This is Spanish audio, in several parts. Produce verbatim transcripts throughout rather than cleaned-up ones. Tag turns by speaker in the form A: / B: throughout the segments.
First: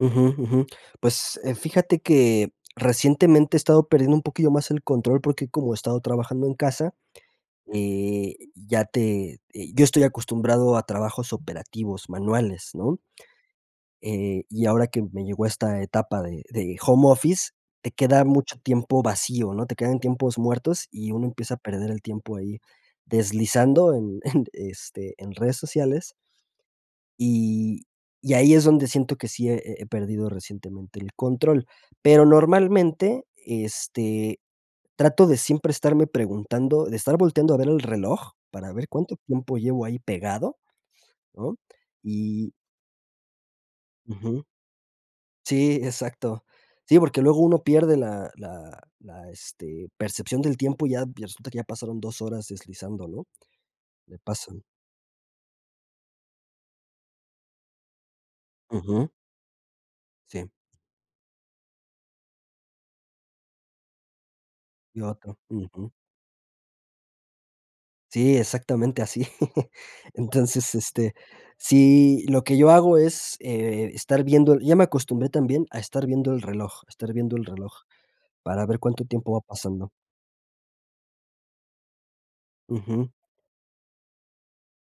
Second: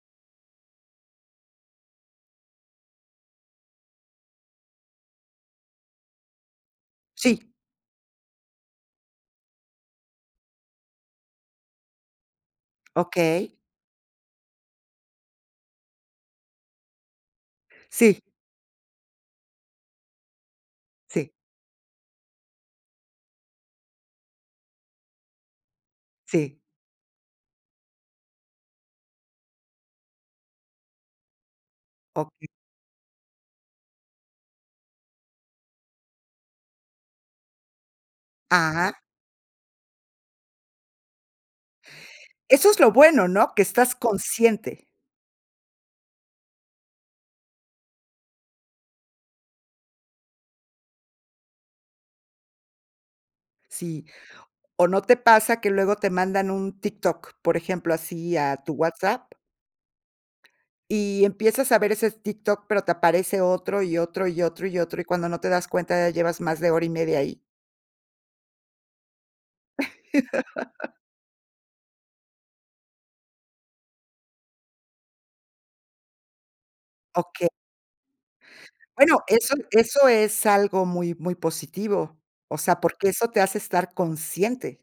A: Ujú, ujú. Pues, eh, fíjate que recientemente he estado perdiendo un poquillo más el control, porque como he estado trabajando en casa,
B: Sí.
A: eh, ya te eh, yo estoy acostumbrado a trabajos operativos manuales, ¿no?
B: Okey.
A: Eh, y ahora que me llegó esta etapa de de home office, te
B: Sí.
A: queda mucho tiempo vacío, ¿no? Te quedan tiempos muertos, y uno
B: Sí.
A: empieza a perder el tiempo ahí, deslizando en en, este, en redes sociales.
B: Sí.
A: Y y ahí es donde siento que sí he he he perdido recientemente el control, pero,
B: Okey.
A: normalmente, este, trato de siempre estarme preguntando, de estar volteando a ver el reloj para ver
B: Ajá.
A: cuánto tiempo llevo ahí pegado, ¿no? Y
B: Eso es lo bueno, ¿no?, que estás
A: Ujú.
B: consciente.
A: Sí, exacto, sí, porque luego uno pierde la la la este, percepción del tiempo, y ya resulta que ya pasaron dos horas deslizando, ¿no?
B: Sí,
A: Le pasan.
B: o ¿no te pasa que luego te mandan un TikTok, por ejemplo, así, a tu
A: Ujú.
B: WhatsApp
A: Sí.
B: y empiezas a ver ese TikTok, pero te aparece otro, y otro y otro y otro,
A: Y
B: y cuando
A: otro,
B: no te das
A: ujú.
B: cuenta, ya llevas más de hora y media ahí?
A: Sí, exactamente así. Entonces, este, sí, lo que yo hago es, eh, estar viendo el y ya me acostumbré también a estar viendo el reloj estar viendo el
B: Okey
A: reloj, para ver cuánto
B: Bueno,
A: tiempo va
B: eso
A: pasando.
B: eso es algo muy muy positivo, o sea, porque
A: Ujú.
B: eso te hace estar consciente.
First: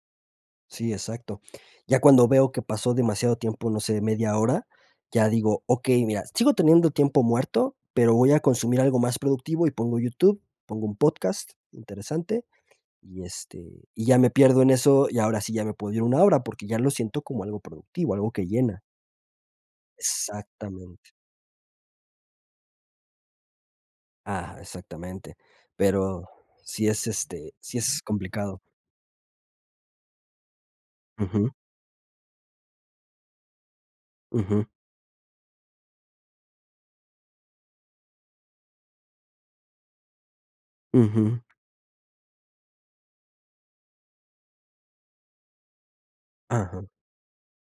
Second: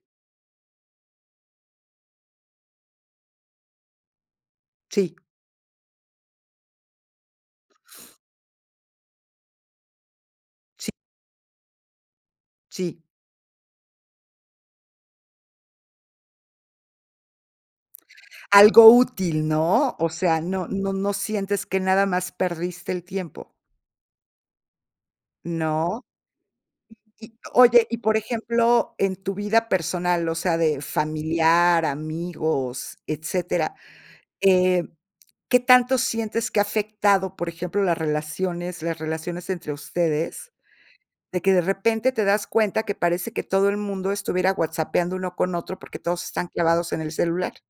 A: Sí, exacto, ya cuando veo que pasó demasiado tiempo, no sé, media hora,
B: Sí.
A: ya digo: "Okey, mira, sigo teniendo tiempo muerto, pero voy a consumir algo más productivo", y pongo YouTube, pongo
B: Sí.
A: un podcast, interesante,
B: Sí.
A: y, este, y ya me pierdo en eso, y ahora sí ya me puedo ir una hora, porque ya lo siento como algo productivo, algo que llena.
B: Algo útil, ¿no? O sea, no no
A: Exactamente.
B: no sientes que nada más perdiste el tiempo.
A: Ah, exactamente,
B: ¿No?
A: pero sí es,
B: Y
A: este, sí
B: oye, y,
A: es
B: por
A: complicado.
B: ejemplo, en tu vida personal, o sea, de
A: Ujú.
B: familiar, amigos, etcétera,
A: Ujú.
B: eh, ¿qué tanto sientes que ha afectado, por ejemplo, las relaciones las relaciones entre ustedes, de
A: Ujú.
B: que de repente te das cuenta que parece que todo el mundo estuviera whatsappeando uno con otro, porque todos están
A: Ajá.
B: clavados en el celular?